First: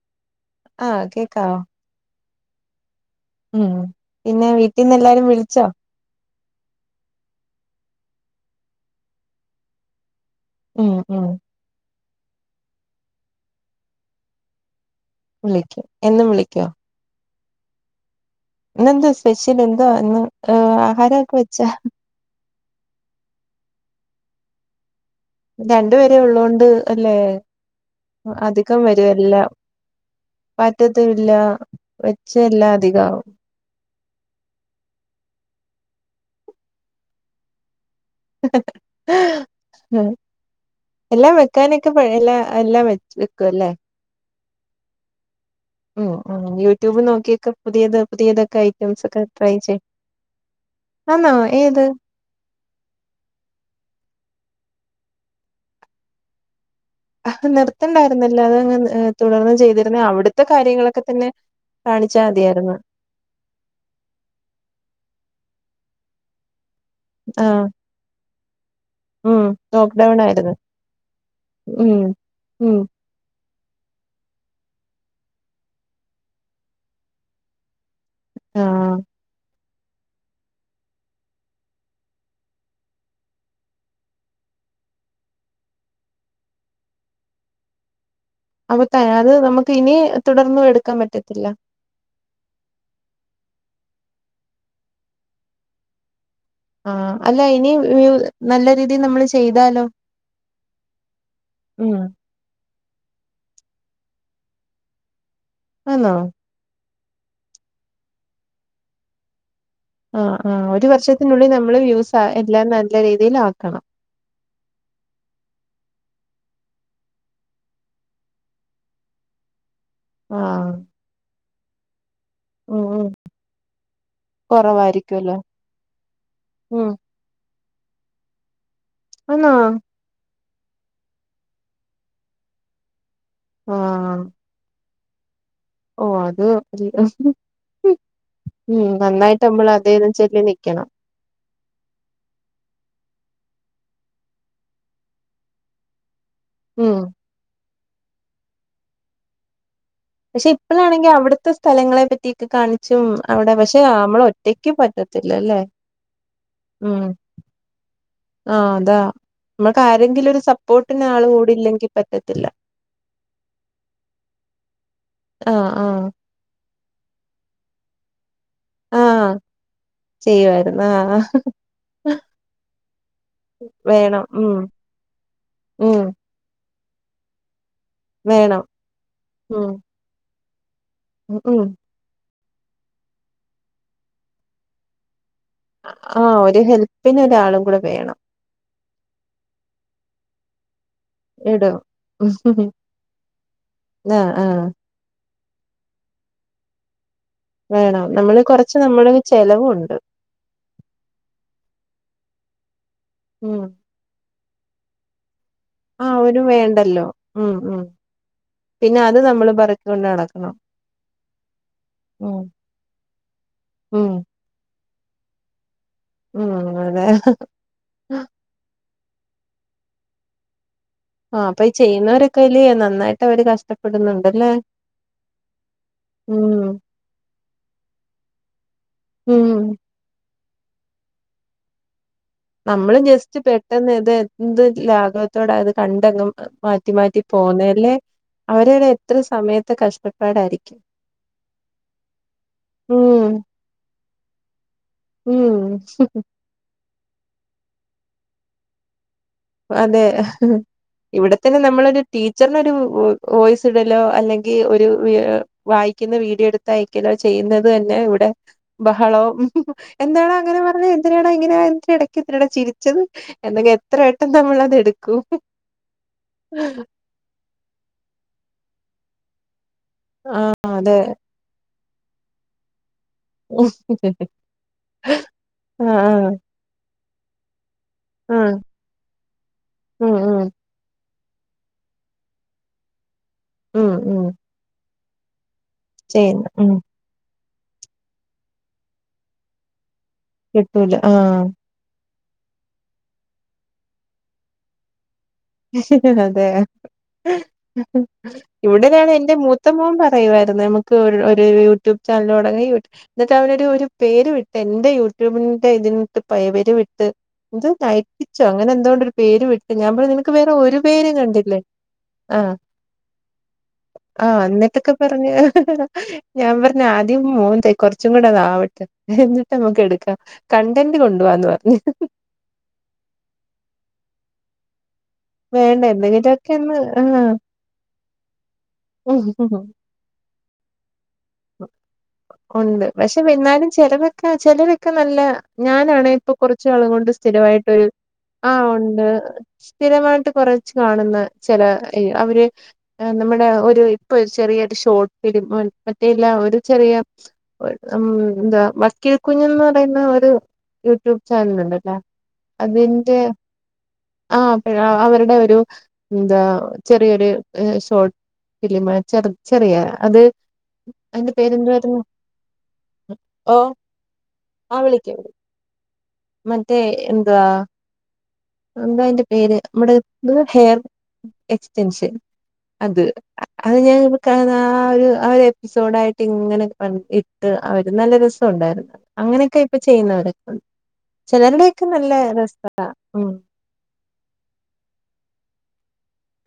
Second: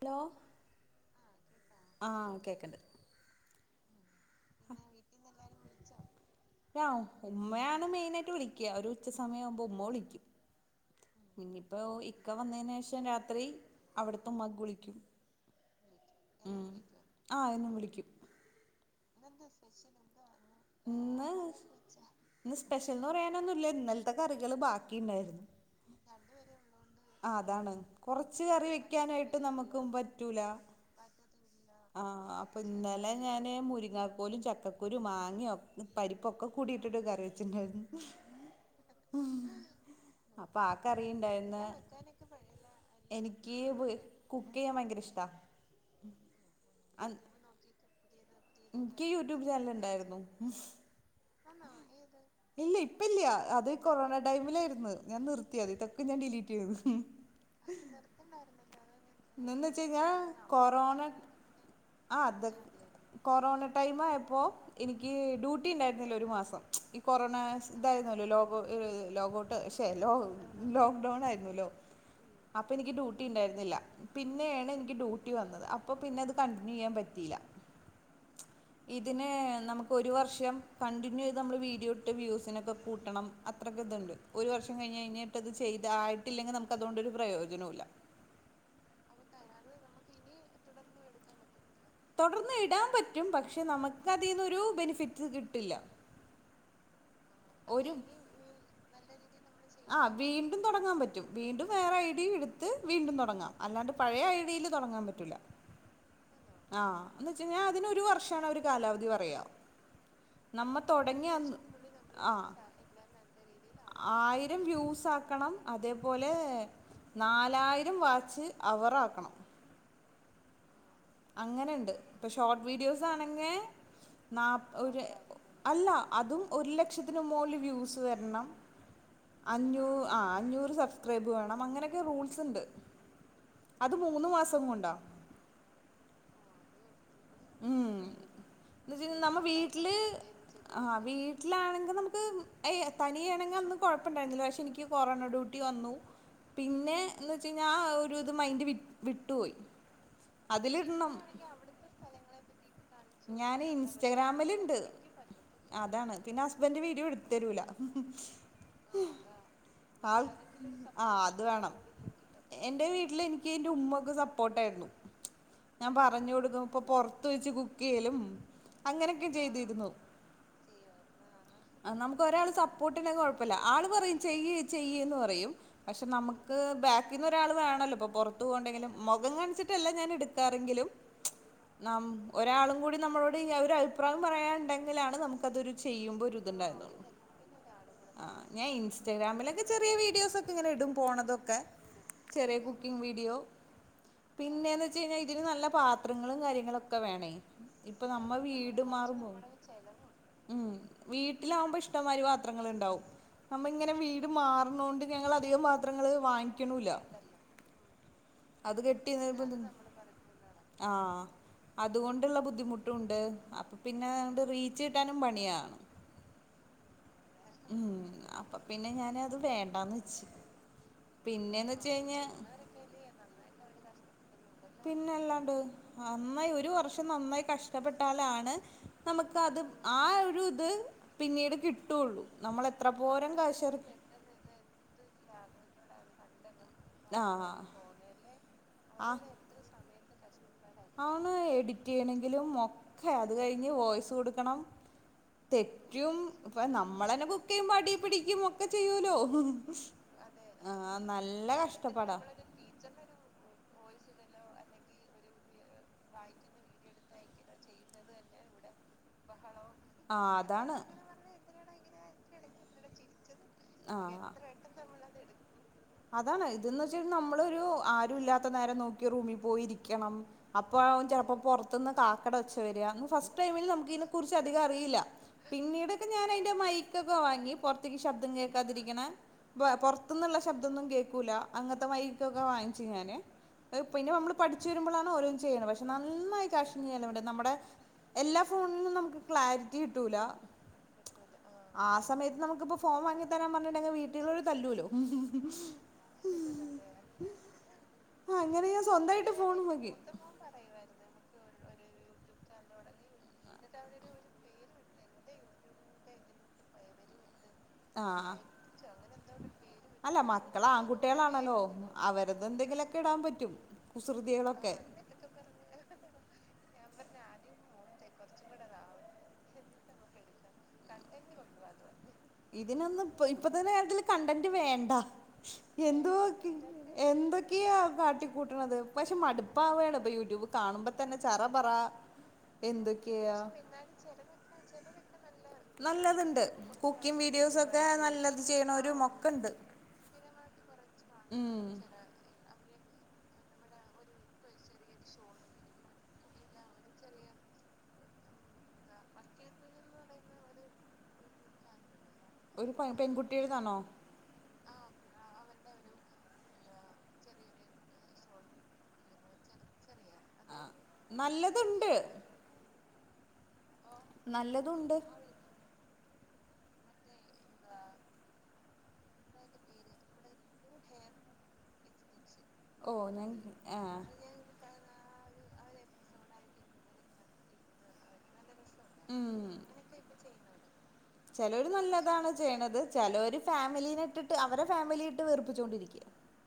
Hello ആഹ കേക്കാവോ ആ കേൾക്കണ്ട് ഉം പിന്നെ വീട്ടിൽന്ന് എല്ലാരും വിളിച്ചോ ഉമ്മയാണ് മെയിന ആായിട്ട് വിളിക്കുക ഒരു ഉച്ച സമയം ആവുമ്പോ മുമ്പോ വിളിക്കും ഉം ഉം ഇനിയിപ്പോ ഇക്ക വന്നതിന് ശേഷം രാത്രി അവിടത്തെ ഉമ്മ കുളിക്കും വിളിക്കോ എന്നും വിളിക്കോ ആ എന്നും വിളിക്കും ഇന്ന്ന്തോ സ്പെഷ്യൽ എന്തോ അന്ന് ഇന്ന് ആഹാരൊക്കെ വെച്ച ഇന്ന് സ്പെഷ്യൽ എന്ന് പറയാനൊന്നുമില്ല ഇന്നലത്തെ കറികൾ ബാക്കി ഉണ്ടായിരുന്നു രണ്ടു പേര ഉള്ളതോണ്ട് ആ അതാണ് കുറച്ച് കറി വരും വെക്കാനായിട്ട് എല്ലാം നമുക്കും പറ്റൂല പറ്റത്തുല്ല ആഹ വെച്ച അപ്പൊ എല്ലാം ഇന്നലെ അധികാവും ഞാന് മുരിങ്ങ കോലും ച- ചക്കക്കുരു മാങ്ങിയൊ പരിപ്പൊക്കെ കൂടിയിട്ടിട്ട് കറി വെച്ചിണ്ടായിരുന്നു ആ അപ്പൊ ആ കറി എല്ലാം ഇണ്ടായിന്ന് വെക്കാനൊക്കെ എല്ല എല്ലാം വ വെക്കും എനിക്ക് അല്ലേ കുക്ക് ചെയ്യാൻ ഭയങ്കര ഇഷ്ടമാണ് ഉം ഉം യൂട്യൂബ് നോക്കിയൊക്കെ പുതിയത് പുതിയത് - ഐറ്റംസ് എനിക്ക് ഒക്കെ യൂട്യൂബ് ട്രൈ ചാനൽ ചെയ് ഉണ്ടായിരുന്നു ആന്നോ ഏത് ഇല്ല ഇപ്പ ഇല്ലിയ അത് കൊറോണ ടൈമിലായിയിരുന്നു ഞാൻ നിർത്തിയത് ഇതൊക്കെ ഞാൻ ഡിലീറ്റ് ചെയ്‌തു നിർത്തണ്ടായിരുന്നല്ലോ അതങ്ങ് തുടർന്ന് എന്ന് വെച്ച് ചെയ്തിരുന്ന കഴിഞ്ഞാ അവിടുത്തെ കൊറോണ കാര്യങ്ങളൊക്കെ തന്നെ- ആ കാണിച്ചാ അത് മതിയായിരുന്നു കൊറോണ ടൈം ആയപ്പോൾ എനിക്ക് ഡ്യൂട്ടി ഉണ്ടായിരുന്നില്ല ഒരു മാസം ഈ കൊറോണ ആഹ് സ- ഇതായിരുന്നല്ലോ ലോകം - ഉം ലോഗഔട്ട് ശേ ലോക്ക്ഡൗൺ ആയിരുന്നു ലോക്ക് ഡൗൺ ആയിരുന്നല്ലോ ഉം അപ്പൊ ഉം എനിക്ക് ഡ്യൂ - ട്ടി ഉണ്ടായിരുന്നില്ല പിന്നെയാണ് എനിക്ക് ഡ്യൂട്ടി വന്നത് അപ്പോൾ പിന്നെ അത് കണ്ടിന്യൂ ചെയ്യാൻ പറ്റിയില്ല ആഹ് ഇതിനെ നമുക്ക്- ഒരു വർഷം കണ്ടിന്യൂ ചെയ്ത് നമ്മൾ വീഡിയോ ഇട്ട് വ്യൂസിനൊക്കെ കൂട്ടണം അത്രൊക്കെ ഇതുണ്ട് ഒരു വർഷം കഴിഞ് കഴിഞ്ഞിട്ട് അത് ചെയ്തായിട്ടില്ലെങ്കിൽ നമുക്ക് അതുകൊണ്ടൊരു പ്രയോജനവും ഇല്ല അപ്പൊ തെ [unintelligible] അത് നമുക്ക് ഇനി തുടർന്നും എടുക്കാൻ പറ്റത്തില്ല തൊടർന്ന് ഇടാൻ പറ്റും പക്ഷെ നമുക്ക് അതിന്നൊരു ബെനിഫിറ്റ് കിട്ടില്ല ആ അല്ല ഇനി ഒരു നല്ല രീതിയിൽ നമ്മള് ചെയ് - ആ വീണ്ടും തൊടങ്ങാൻ പറ്റും വീണ്ടും ഉം വേറെ ഐഡിയും എടുത്ത്- ത്ത് വീണ്ടും തൊടങ്ങാം അല്ലാണ്ട് പഴയ ഐഡിയിൽ തൊടങ്ങാൻ പറ്റൂല്ല ആന്നോ ആഹ് എന്ന് വെച്ച് കഴിഞ്ഞാൽ അതിനൊരു വർഷമാണ് അവര് കാലാവധി പറയ്ക ആഹ് ആഹ് ഒരു വർഷത്തിനുള്ളിൽ നമ്മള് യ്യൂസ്‌ ആ എല്ലാം നല്ല രീതിയിൽ ആക്കണം ആയിരം വ്യൂസ്‌ ആക്കണം അതേപോലെ- നാലായിരം വാച്ച് അവർ ആക്കണം ആഹ് അങ്ങനെ ഉണ്ട് ഇപ്പൊ ഷോർട്ട് ഉം വീഡിയോസ് ഉം ആണെങ്കിൽ കൊറവായിരിക്കുവല്ലോ അല്ല അതും ഒരു ഉം ലക്ഷത്തി- ന് മോളിൽ വ്യൂസ് വരണം ആന്നോ അഞ്ഞൂ- ആ അഞ്ഞൂറ് സബ്സ്ക്രൈബ് വേണം അങ്ങനെയൊക്കെ റൂൾസ് ഉണ്ട് അത് മൂന് മാസ- പുസ്സങ്ങം കൊണ്ടോ [unintelligible] ഓ അത് [unintelligible] ഉം എന്ന് വെച്ച നമ്മ നന്നായിട്ട് നമ്മള് വീട്ടില് അതേന്ന് ചെല്ലി നിൽക്കണം ആഹ് വീട്ടിലാണെങ്കിൽ നമുക്ക് അയി തനിയാണെങ്കിൽ ഒന്നും കൊഴപ്പമുണ്ടായിരുന്നില്ല പക്ഷെ എനിക്ക് കൊറോണ ഡ്യൂട്ടി വന്നു ഉം പിന്നെ എന്ന് വച്ച് കഴിഞ്ഞാൽ ആ ഒരു ഇത് മൈൻഡ് വി വിട്ടുപോയി പക്ഷെ ഇപ്പോഴാണെങ്കിൽ അതിലിടണം അവിടുത്തെ സ്ഥലങ്ങളെ പറ്റിക്കെ കാണി- ച്ചും അവിടെ ഞാൻ പക്ഷെ നമ്മള് ഒറ്റക്ക് ഇൻസ്റ്റഗ്രാമിലുണ്ട് പറ്റത്തില്ല അല്ലേ ഉം തെരൂല ആഹ് അതാ നമ്മക്ക് ആൾ ആരെങ്കിലും ഒരു സപ്പോർട്ടിന് ആഹ് ആള് അത് കൂടി വേണം ഇല്ലെങ്കിൽ പറ്റത്തില്ല എൻ്റെ വീട്ടില് എനിക്ക് എൻ്റെ ഉമ്മയൊക്കെ സപ്പോർട്ടായിരുന്നു ആഹ് ഞാൻ ആഹ് പറഞ്ഞു കൊടുക്കും അപ്പൊ പൊറത്ത് വെച്ച് കുക്ക് ചെയ്യലും അങ്ങനൊക്കെ ആഹ് ചെയ്തിരുന്നു ചെയ്യുവായിരുന്നു ആഹ് ഹ നമുക്ക് ഒരാള് സപ്പോർട്ട് ഇല്ലെങ്കി കൊഴപ്പമില്ല ആള് പറയും വേണം ഉം ചെയ്യ് ചെയ്യ്ന്ന് പറയും ഉം പക്ഷെ നമുക്ക്- നമ്മക്ക് ബാക്കിന്ന് ഒരാൾ വേണല്ലോ ഇപ്പ പൊറത്ത് വേണം പോകണ്ടെങ്കിലും മുഖം കാണിച്ചിട്ടല്ല ഞാൻ എടുക്കാറങ്കിലും- ഉ ഉം നാം ഒരാളും കൂടി നമ്മളോട് ഈ ഒരു അഭിപ്രായം പറയാനുണ്ടെങ്കിലാണ് നമുക്ക്- അതൊരു ചെയ്യുമ്പോ ആഹ് ഒരിത് ഒരു ഉണ്ടായിരുന്നു ഹെൽപ്പിന് ഒരാളും കൂടെ വേണം ആഹ് ഞാൻ ഇസ്റ്റഗ്രാമിലൊക്ക ചെറിയ വീഡിയോസൊ ക്ക ഇങ്ങന ഇടും പോണതൊക്കെ ഇടും ചെറിയ കുക്കിംങ് വീഡിയൊ ആഹ് പിന്ന ആഹ് കഴിഞ്ഞ ഇതിന് നല്ല പാത്രങ്ങളു കാര്യങ്ങളൊക്ക വേണെ വേണം ഇപ്പൊ നമ്മ നമ്മള് കൊറച്ച് വീട് നമ്മള് മാറുമ്പൊ ചെലവുണ്ട് ഉം വീട്ടിലാവുമ്പൊ ഇഷ്ടമാതിരി പാത്രങ്ങള് ഇണ്ടാവും ഉം നമ്മ ഇങ്ങനെ വീ മാറ്ണോണ്ട് ഞങ്ങളധികം പാ ആഹ് ഓന് വേണ്ടല്ലൊ ഉം ഉം പിന്ന അത് നമ്മള് പറക്കോണ്ട് നടക്കണം ഉം അതുകൊണ്ട്ള്ള ബുദ്ധിമുട്ടൂണ്ട് അപ്പം പിന്നെ ഉം അതൊണ്ട് റീച്ച് കിട്ടാനും പണിയ ഉം അതെ ഉം അപ്പൊ പിന്നെ ഞാനത് വേണ്ടാന്ന് വെച്ച് ആഹ് അപ്പൊ പിന്നെന്ന് ഈ വെച്ച് കഴിഞ്ഞാ ചെയ്യുന്നവരൊക്ക അയില് നന്നായിട്ട് അവര് കഷ്ടപ്പെടുന്നുണ്ടല്ലേ പിന്നല്ലാണ്ട് നന്നായി ഉം ഒരു വർഷം നന്നായി കഷ്ട്ടപ്പെട്ടാലാണ് നമുക്ക് ഉം അത് ആഹ് ഒരു ഇത് പിന്നീട് കിട്ടൊള്ളു നമ്മള് ജസ്റ്റ് പെട്ടെന്ന് ഇത് എന്ത് ലാഘവത്തോട അത് കണ്ടങ്ങ് മാറ്റി മാറ്റി ആഹ് പോന്നല്ലേ അവര്ടെ എത്ര സമയത്തെ കഷ്ടപ്പാടാരി അവണ് എഡിറ്റ് ചെയ്യണെങ്കിലും ഒക്കെ ഉം അത് കഴിഞ്ഞ് വോയ്സ് കൊട്ക്കണം ഉം തെറ്റും ഇപ്പ നമ്മളന്നെ കുക്കിയ്യുമ്പൊ അടി പിടിക്കും ഒക്ക ചിയ്യൂലോ അതേ ഇവിടത്തന്നെ നമ്മളൊരു കഷ്ടപ്പാടാ ടീച്ചർനൊരൂ വോയ്സ് ഇടലോ അല്ലെങ്കി ഒരു വായിക്ക്ന്ന വീഡിയോ എട് തയ്ക്കലൊ ചെയ്യുന്നത് തന്നെ ഇവിടെ ബഹളവും എന്താണ് ആഹ് അങ്ങനെ അതാണ് പറ്ഞ്ഞെ [unintelligible] ഇങ്ങനെ എടയ്ക്ക് എന്തിനാട ചിരിച്ചത് എന്തെങ്കി എത്ര [unintelligible] നമ്മളത് എടുക്കും നമ്മളൊരൂ ആരു ഇല്ലാത്ത നേരം നോക്കി റൂമിൽ പോയിരിക്കണം ആഹ് അപ്പ അതെ ചെൽപ്പൊ പൊറ തിന്ന് കാക്കടെ ഒച്ച വര ഇന്ന് ഫസ്റ്റ് ടൈമില് നമുക്കീനെ കുറ്ച്ച് അധികം അറീല ആഹ് പിന്നീടൊക്ക ഞാനയിന്റെ മൈകൊക്ക വാങ്ങി പൊറ്ത്ത്ക്ക് ശബ്ദം ആഹ് കേക്കാതിരിക്ണെ ഉം പൊറ്ത്ത്ന്നിള്ള ഉം ശബ് തൊന്നും കേക്കൂല അങ്ങൻത്ത മൈകൊക്ക വാങ്ങിച്ചു ഞാന് ഉം പിന്ന ഉം നമ്മള് പഠി ച്ചു വരുമ്പളാണ് ഒരോന്ന് ചെയ്യ്ണെ പക്ഷെ നന്നായി ചെയ്യുന്നു ഉം കാഷ്ന് ചെലവിണ്ട് നമ്മടെ എല്ലാ ഫോണിലും നമുക്ക് ക്ലാരിറ്റി കിട്ടൂല കിട്ടൂല ആഹ് ആഹ് സമയത്ത് നമുകിപ്പൊ ഫോം വാങ്ങി തരാ പറഞ്ഞിണ്ടെങ്കി വീട്ടിലിള്ളോൽ തല്ലൂലൊ അതേ ആ അങ്ങനെ ഞാൻ ഇവിടനാണ് സ്വന്തമായിട്ട് എന്റെ ഫോൺ മൂത്ത നോക്കി മോൻ പറയുവായിര്ന്ന് നമു ക്ക് ഒരു യൂട്യൂബ് ചാനലൊടങ്ങ ഇന്നിട്ട് അവനൊരു ഒരു പേരു ഇ എന്റെ യൂട്യൂബിന്റെ ഇതിന്ന് പയ് വരുവിട്ട് ഇത് ആഹ് നയിപ്പിച്ചൊ അങ്ങനെ എന്തോണ്ടൊരു പേരു ഇട്ട് ഞാൻ പറഞ്ഞ് മക്കള ആൺകുട്ടീളാണലോ ആഹ് അവരതെന്തെങ്കിലൊക്ക ഇടാ പറ്റും കുസൃതീളൊക്കെ പറഞ്ഞാ ഞാൻ പറഞ്ഞ് ആദ്യം മോൻതെ കൊറ്ച്ചും കുട അതാവട്ടെ എന്നിട്ട് അമ്മക്ക് എടുക്കാം കണ്ടന്റ് കൊണ്ടുവാന്ന് പറഞ് ഇതിനൊന്നും ഇപ്പ ഇപ്പത്തന്ന കാര്യത്തില് കണ്ടന്റ് വേണ്ട വേണ്ട എന്തോകി എന്തെങ്കിലുമൊക്കെ ഒന്ന് ആഹ് എന്തൊ ക്യാ കാട്ടിക്കൂട്ട്ണത് പക്ഷെ മടുപ്പാവാണ് ഇപ്പ യൂട്യൂബ് കാണുമ്പൊ തന്നെ ചറ പറ എന്തൊക്കെയാ ക്ക ചെലര് ഒക്കെ നല്ല ഞാനാണേ ഇപ്പൊ നല്ലതുണ്ട് കുറച്ച് നാളും കൊണ്ട് കുക്കിംഗ് വീഡിയോസൊക്കെ സ്ഥിരമായിട്ടോരു നല്ലത് ആഹ് ചെയ്യണവരും ഒണ്ട് ഒക്കെ ഉണ്ട് സ്ഥിരമായിട്ട് കുറച്ച് കാണുന്ന ഉം ചില ര് അവര് നമ്മുടെ ഒരു ഇപ്പൊ ഒരു ചെറിയ ഒരു ഷോർട്ട് ഫിലിം മറ്റേല്ല ഒരു ചെറിയ ഒര് ന്താ വക്കേ കുന്നൻ പറയുന്ന ഒരു യൂട്യൂബ് ചാനൽ ഉണ്ടല്ലോ ഒരു അതിന്റെ പെൺകുട്ടിയുടേതാണോ ആഹ് പ്പഴ അവരുടെ ഒരു എന്താ ചെറിയൊരു ഏഹ് ഷോട്ട ഫിലിം ചെറ് ചെറിയാ അത് ആ അതിന്റെ നല്ലതുണ്ട് പേരന്ത്‌വായിരുന്നു ഓഹ് ആഹ് നല്ലതുണ്ട് വിളിക്യ വിളി മറ്റേ എന്തുവാ എന്ത്‌വാ അതിന്റെ പേര് നമ്മടെ ഹെയർ എക്സ്റ്റൻഷൻ ഓ അത് ഞാൻ അത് ആ ഞാൻ കാണാ ആ ഒരു ആ ഒരു എപ്പിസോഡായിട്ട് ഇങ്ങനെ ഇട്ട് അവര് നല്ല രസണ്ടായിരുന്നു അങ്ങനെയൊക്കെ ഇപ്പൊ ചെയ്യുന്നവരൊക്കെണ്ട് ചെലോര് നല്ലതാണ് ചെയ്യ്ണത് ഉം ചെലോര് ഫാമിലിനെ ഇട്ടിട്ട് അവരെ ഫാമിലിട്ട് വേർപ്പിച്ചൊണ്ടിരിക്കാ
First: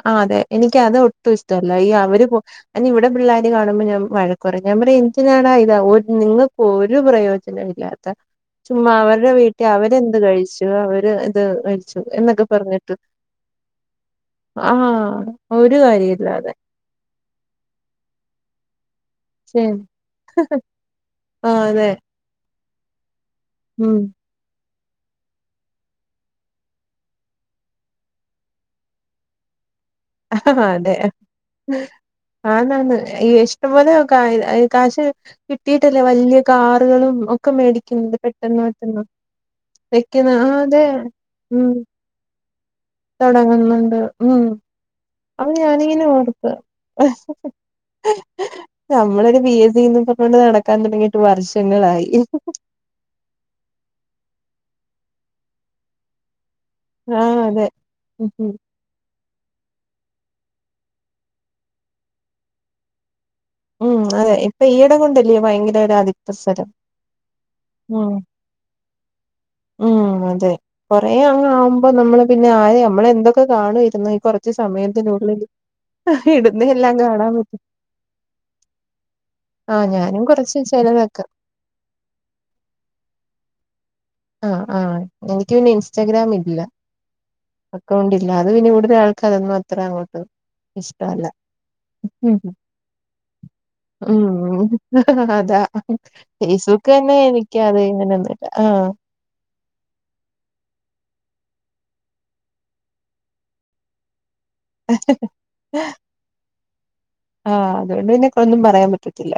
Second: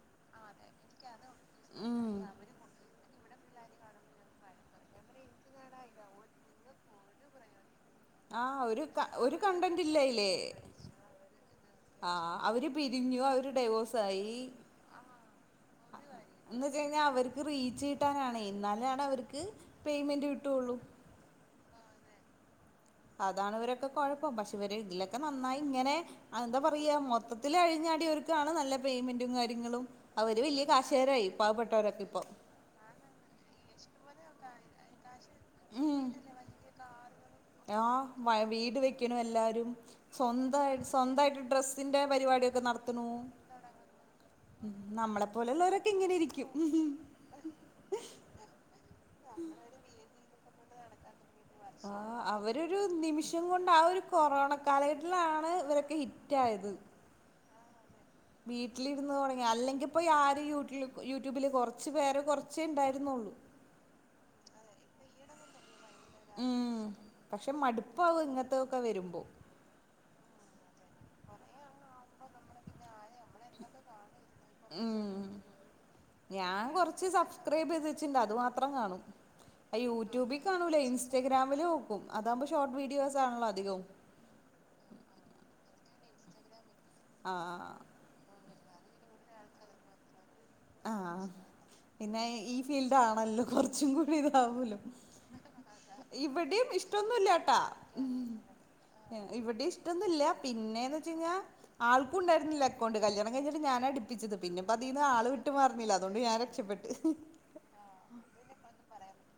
ആഹ് അതെ എനിക്ക് അത് ഒട്ടും ഇഷ്ടമല്ല ഈ ഉം അവര് പോ ഞാന് ഇവിടെ പിള്ളേർ കാണുമ്പോൾ ഞാൻ വഴക്കുപറിം ഞാൻ പറയാ എന്തിനാടാ ഇത്‌ നിങ്ങൾക്ക് ഒരു പ്രയോജനം ഇല്ലാ തെ ആ ഒരു ചുമ്മാ ക അവരുടെ ഒരു വീട്ടി കണ്ടന്റ് ഇല്ല അവരെന്ത് കഴിച്ചു അവര്ത് ആഹ് അവര് പിരിഞ്ഞു അവര് ഡൈവോഴ്സായി ആഹ് ഒരു കാര്യല്ലാതെ ന്ന് വെച്ചഴിഞ്ഞാ അവർക്ക് റീച്ച് കിട്ടാനാണ് ഇന്നാലാണവർക്ക് ശരി ആഹ് ഹ് അതെ അതാണ് ഇവരൊക്കെ ഉം കൊഴപ്പം പക്ഷെ ഇവര് ഇതിലൊക്കെ നന്നായി ഇങ്ങനെ ആഹ് ന്താ പറയാ മൊത്തത്തിലഴിഞ്ഞാടിയവർക്കാണ് നല്ല പേയ്മെന്റും കാര്യങ്ങളും അവര് ആഹ് ഹ് വലിയ അതെ കാശുകാരായി പാവപ്പെട്ടവരൊക്കെ ഇപ്പം ആന്നാന്ന് ഈ ഇഷ്ടംപൊലെ കാ കാശ് കിട്ടീട്ടില്ലേ ഉം വല്ല്യ കാറ്കളും ഒ ക്ക മേടിക്ക്ണ്ട് ആഹ് പെട്ടന്ന് വീട് പെട്ടെന്ന് വെക്കണു എല്ലാരും വെക്കുന്ന ആഹ് സ്വന്തമായി അതെ സ്വന്തായിട്ട് ഉം ഡ്രസ്സിന്റെ പരിപാടിയൊക്കെ നടത്തണു തോടങ്ങുന്നുണ്ട് ഉം നമ്മളെ അത്‌ പോലെയുള്ളവരൊക്കെ ഞാനിങ്ങനെ ഇങ്ങനെ ഇരിക്കും ഓർക്ക ഹ് ഹ് നമ്മളൊരു ബി എസ്സി ന്ന് പറഞ്ഞൊണ്ട് നടക്കാ തൊടങ്ങിട്ട് വർഷങ്ങളായി ഒരു നിമിഷം കൊണ്ട് ആ ഒരു കൊറോണ കാലഘട്ടത്തിലാണ് ഇവരൊക്കെ ഹിറ്റായത് ആഹ് അതെ ഉം ഉം വീട് ട്ടിലിരുന്ന് തൊടങ്ങി അല്ലെങ്കി ഇപ്പോ യാര് യൂറ്റ്ലൂ യൂട്യൂബില് കൊറച്ച് പേരെ കൊറച്ചേണ്ടായിരുന്നുള്ളു ഉം അതെ ഇപ്പൊ ഈയിട കൊണ്ടല്ല്യോ ഭയങ്കരോരു ഉം പക്ഷെ മടുപ്പാവു ഇങ്ങൻത്തൊക്കെ വരുമ്പോ ഉം അതെ കൊറേ അങ്ങാകുമ്പോ നമ്മള് പിന്നെ ആരെ നമ്മളന്തൊക്കെ കാണുമായിരുന്നു കൊ ച്ച ഉം സമയത്തിനുള്ളിൽ ഇടുന്ന എല്ലാം കാണാൻ പറ്റൊ പ്പേത് വച്ണ്ട് അത് മാത്രം കാണും പ്പ ആഹ് ഞാനും യൂട്യൂബി കൊറച്ച് കാണൂല്ല ചെലതൊക്കെ ഇൻസ്റ്റഗ്രാമി നോക്കും അതാകുമ്പോ ഷോർട്ട് വീഡിയോസ് ആണല്ലോ അധികവും ആഹ് ആഹ് എനിക്ക് പിന്നെ ഇൻസ്റ്റഗ്രാം ഇല്ല ആഹ് അക്കൗണ്ടി അല്ലാതെ പിന്നെ ഇവിടുത്തെ ആൾക്ക് അതൊന്നും അത്ര അങ്ങോട്ട് ഇഷ്ടവല്ല ആഹ് പിന്നെ ഉം ഈ ഫീൽഡ് ആണല്ലോ കുറച്ചും കൂടി ഉം ഇതാവൂലോ അതാ ഇവിടെയും ഫേസ്ബുക്ക് തന്നെ എനിക്ക് ഇഷ്ടൊന്നുല്ലാട്ടാ അത് ഉം ഇങ്ങനെയൊന്നുവില്ല ആഹ് ഇവിടെ ഇഷ്ടൊന്നില്ല പിന്നേന്ന് വെച്ച് കഴിഞ്ഞാ ആൾക്കും ഉണ്ടായിരുന്നില്ല അക്കൗണ്ട് കല്യാണം കഴിഞ്ഞിട്ട് ഞാനാ എടു പ്പിച്ചത് പിന്നെ ഇപ്പോ അതീന്ന് ആള് വിട്ട് മാറുന്നില്ല അത് കൊണ്ട് ഞാൻ രക്ഷപ്പെട്ട് ആഹ് അതുകൊണ്ട് പിന്നെ എക്കൊന്നും പറയാൻ പറ്റത്തില്ല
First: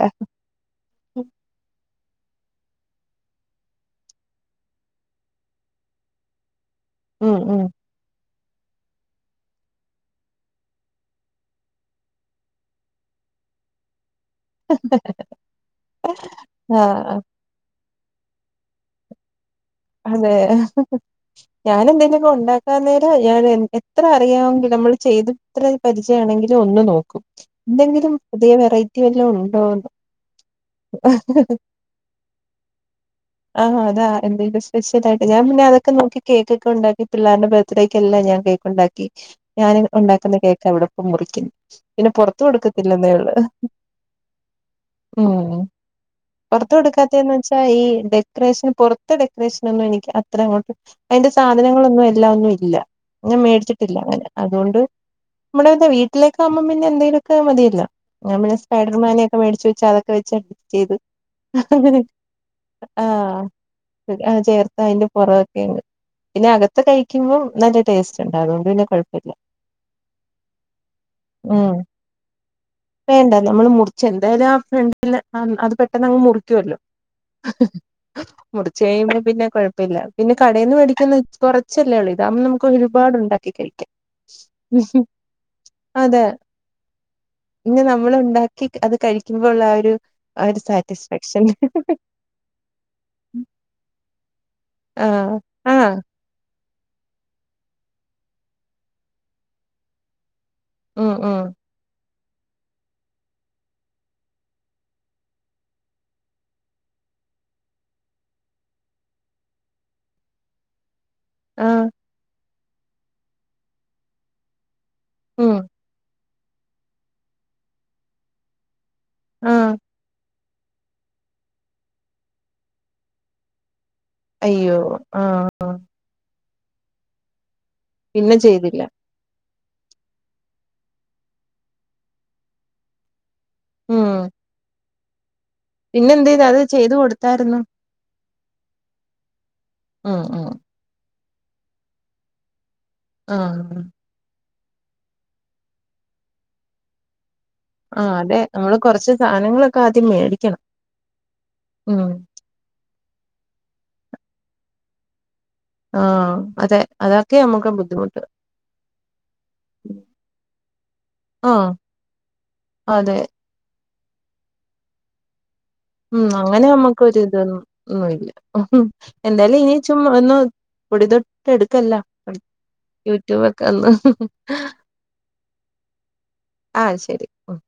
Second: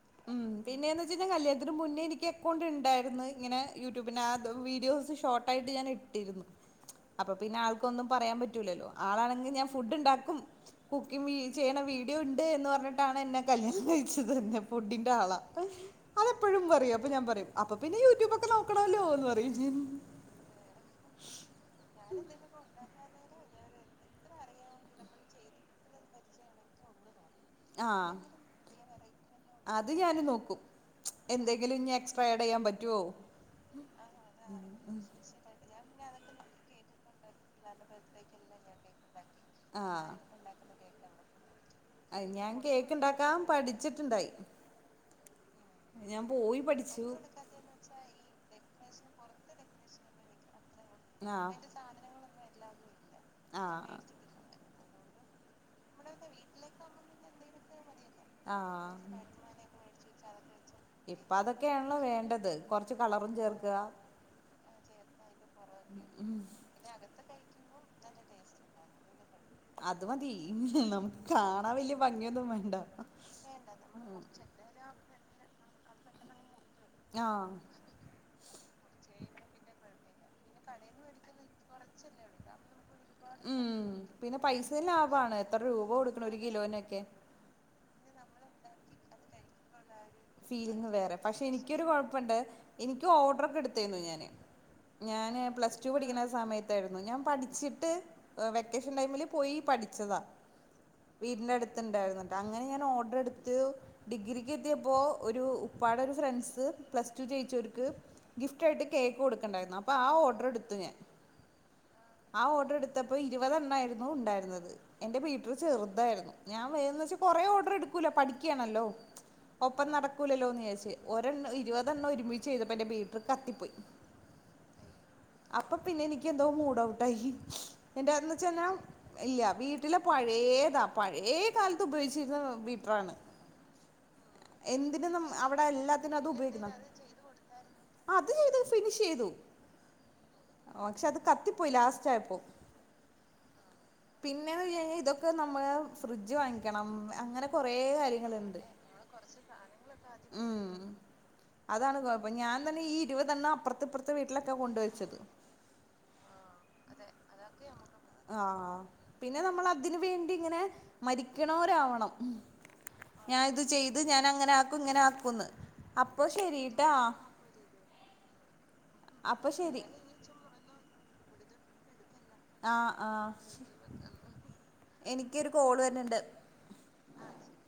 പിന്നേന്ന് വെച്ച് കഴിഞ്ഞാൽ കല്യാണത്തിന് മുന്നേ എനിക്ക് അക്കൗണ്ട് ഉണ്ടായിരുന്നു ഇങ്ങനെ യൂട്യൂബിന് ആ വീഡിയോസ് ഷോട്ടായിട്ട് ഞാന് ഇ ട്ടിരുന്നു അപ്പൊ ഉം പിന്നെ ഉം ആൾക്കൊന്നും പറയാൻ പറ്റൂലല്ലോ ആളാണെങ്കിൽ ഞാൻ ഫുഡ് ഉണ്ടാക്കും കുക്കിംഗ് ചെയ്യണ വീഡിയോ ഉണ്ട് എന്ന് പറഞ്ഞിട്ടാണ് എന്നെ കല്യാണം കഴിച്ചത് തന്നെ ഫുഡിന്റെ ആളാ അതെപ്പഴും പറയും അപ്പൊ ആഹ് ഞാൻ പറയും അപ്പൊ പിന്നെ യൂട്യൂബൊക്കെ നോക്കണോല്ലോ എന്ന് പറയും അതെ ഞാന് എന്തേലൊക്കെ ഉണ്ടാ ക്കാൻ നേരം ഞാൻ എത്ര അറിയാമെങ്കിലും നമ്മള് ചെയ്ത് എത്ര പരിചയമാണെങ്കിലും ഒന്ന് നോക്കും ആഹ് എന്തെങ്കിലും പുതിയ വെറൈറ്റി വല്ലാം ഉണ്ടോന്ന് അത് ഞാന് നോക്കും എന്തെങ്കിലും ഇനി എക്സ്ട്രാ ആഡ് ചെയ്യാൻ പറ്റുവോ ആഹ് അതാ എന്റെയും സ്പെ ഷ്യലായിട്ട് ഞാൻ പിന്നെ അതൊക്കെ നോക്കി കേക്കൊക്കെ ഉണ്ടാക്കി പിള്ളേരുടെ ബർത്ഡേക്കല്ലാം ഞാൻ കേക്ക് ഉണ്ടാക്കി ഞാന് ഉണ്ടാക്കുന്ന ആഹ് കേക്കാ ഇവിടിപ്പം മുറിക്കുന്നേ പിന്നെ പൊറത്ത് ഞാൻ കേക്ക് കൊടുക്കത്തില്ലെന്നേ ഒള്ള് ഉണ്ടാക്കാൻ പഠിച്ചിട്ടുണ്ടായി ഉം ഞാൻ പോയി പുറത്ത് പഠിച്ചു കൊടുക്കാത്തേന്ന് വെച്ചാ ഈ ഡെ ക്കറേഷന് പുറത്തെ ഡെക്കറേഷനൊന്നും എനിക്ക് അത്ര അങ്ങോട്ട് അതിന്റെ ആഹ് സാധനങ്ങളൊന്നും എല്ലാം ഒന്നും ഇല്ല ഞാൻ മേടിച്ചിട്ടില്ല ആഹ് അങ്ങനെ അതുകൊണ്ട് നമ്മുടെ എന്താ വീട്ടിലേക്ക് ആകുമ്പം പിന്നെ എന്തെങ്കിലുമൊക്കെ മതിയല്ലോ ഞാൻ പിന്നെ ആഹ് സ്പൈഡർമാനെയൊക്കെ മേടിച്ച് വെച്ച് അതൊക്കെ വെച്ച് അഡ്ജസ്റ്റ് ചെയ്ത് അങ്ങനെ കുറച്ച് കളറും ചേർക്കുക ആഹ് ചേർത്ത അതിന്റെ പുറവൊക്കെയുണ്ട് ഉം പിന്നെ അക ത്ത് കഴിക്കുമ്പോ നല്ല ടേസ്റ്റ് ഉണ്ടാകും അപ്പൊ പിന്നെ കുഴപ്പം അത് മതി നമുക്ക് കാണാൻ ഉം വല്യ ഭംഗിയൊന്നും വേണ്ട വേണ്ട നമ്മള് മുറി ച്ച് എന്തായാലും ആ ഫ്രണ്ടീന്ന് അത് പെട്ടെന്നങ്ങ് മുറിക്കുവല്ലോ ആഹ് മുറിച്ച് കഴിയുമ്പോൾ പിന്നെ കുഴപ്പമില്ല പിന്നെ കടയിൽ നിന്ന് മേടിക്കുന്ന കുറച്ചല്ലേ ഒള്ളൂ ഇതാകുമ്പം നമുക്ക് ഒരുപാട് ഉണ്ടാക്കി കഴിക്കാം ഉം പിന്നെ പൈസയും ലാഭമാണ് എത്ര രൂപ കൊടുക്കണം ഒരു കിലോനൊക്കെ ഇന്നി നമ്മൾ ഉണ്ടാക്കി അത് കഴിക്കുമ്പോ ഉള്ള ആ ഒരു ആ ഒരു ഫീലിങ്ങ് വേറെ പക്ഷെ സാറ്റിസ്ഫാക്ഷൻ എനിക്കൊരു കൊഴപ്പണ്ട് എനിക്കും ഓർഡർ ഒക്കെ എടുത്തായിന് ഞാന് ആഹ് ഞാന് പ്ലസ് ടു ആഹ് പഠി ക്കുന്ന സമയത്തായിരുന്നു ഞാൻ പഠിച്ചിട്ട് വെക്കേഷൻ ടൈമില് പോയി പഠിച്ചതാ ഉം ഉം വീടിന്റെ അടുത്തുണ്ടായിരുന്ന് കേട്ടോ അങ്ങനെ ഞാൻ ഓർഡർ എടുത്ത് ഡിഗ്രിക്ക് എത്തിയ പ്പോ ഒരു ഉപ്പാടെ ഒരു ഫ്രണ്ട്സ് പ്ലസ് ടു ജയിച്ചവർക്ക് ഗിഫ്റ്റായിയിട്ട് കേക്ക് കൊടുക്കണ്ടായിരുന്നു അപ്പോ ആ ഓർഡർ എടുത്ത് ഞാൻ ആഹ് ആഹ് ഓർഡർ എടുത്തപ്പോൾ ഇരുപതെണ്ണായിരുന്നു ഉണ്ടായിരുന്നത് എന്റെ ഉം ബീറ്ററ് ചെറുതായിരുന്നു ഞാൻ വേന്ന് വെച്ച് കൊറെ ഓർഡർ എടുക്കൂലോ പഠിക്കയാണല്ലോ ആഹ് മൊത്തം നടക്കൂലല്ലോന്ന് വിചാരിച്ച് ഒരെണ്ണം ഇരുപതെണ്ണം ഒരുമിച്ച് ചെയ്തപ്പോ എന്റെ ബീറ്ററ് കത്തിപ്പോയി അയ്യോ ആഹ് അപ്പൊ പിന്നെ എനിക്ക് എന്തോ മൂഡ്‌ ഔട്ടായി എന്റെ അതെന്ന് പിന്നെ വെച്ച് കഴിഞ്ഞാ ചെയ്തില്ല ഇല്ല്യ, വീട്ടിലെ പഴേതാ പഴേ കാലത്ത് ഉപയോഗിച്ചിര്ന്ന ബീറ്റ്റാണ്. ഉം എന്തിനെന്നും അവിടെ പിന്നെ എല്ലാത്തിനും. അത് എന്ത് ചെയ്ത് ഉപയോഗിക്കണം. ചെയ്ത് കൊടുത്തായിരുന്നു ആഹ് അത് ചെയ്തു, ഫിനിഷെയ്തു. ഉം ഉം. ഓഹ് പക്ഷെ അത് കത്തിപ്പോയി ലാസ്റ്റായപ്പൊ. ആഹ് പിന്നെ യേ ഇതൊക്കെ നമ്മള് ഫ്രിഡ്ജ് വാങ്ങിക്കണം അങ്ങനെ കൊറേ ആഹ് അതെ കാര്യങ്ങള്ണ്ട്. നമ്മള് കൊറച്ച് സാധനങ്ങളൊക്കെ ആദ്യം മേടിക്കണം ഊം. അതാണ് ഉം കൊയപ്പ ഞാൻ തന്നെ ഈ ഇരുവതെണ്ണം അപ്പർത്തിപ്പർത്തെ വീട്ടിലെക്കെ കൊണ്ടുവെച്ചത്. ആഹ് അതെ അതൊക്കെ നമുക്ക് ബുദ്ധിമുട്ട് ആഹ്. പിന്നെ നമ്മളതിന് വേണ്ടിങ്ങനെ മരിക്ക്ണോരാവണം. അതേ. ചെയ്ത് ഞാനങ്ങനാക്കും ഇങ്ങനാക്കൂ ന്ന് ഉം അങ്ങനെമ്മക്കൊരിതൊന്നും ഒന്നുല്ല. അപ്പൊ എന്താലും ഇനി ശരി ചും ഒന്നു പൊടി തൊട്ടെടുക്കെല്ലാം [unintelligible] ആഹ് ആഹ് യൂട്യൂബക്കന്ന് എനിക്കൊരു കോള് വരുന്നുണ്ട് ആഹ് അത് ശെരി ഉം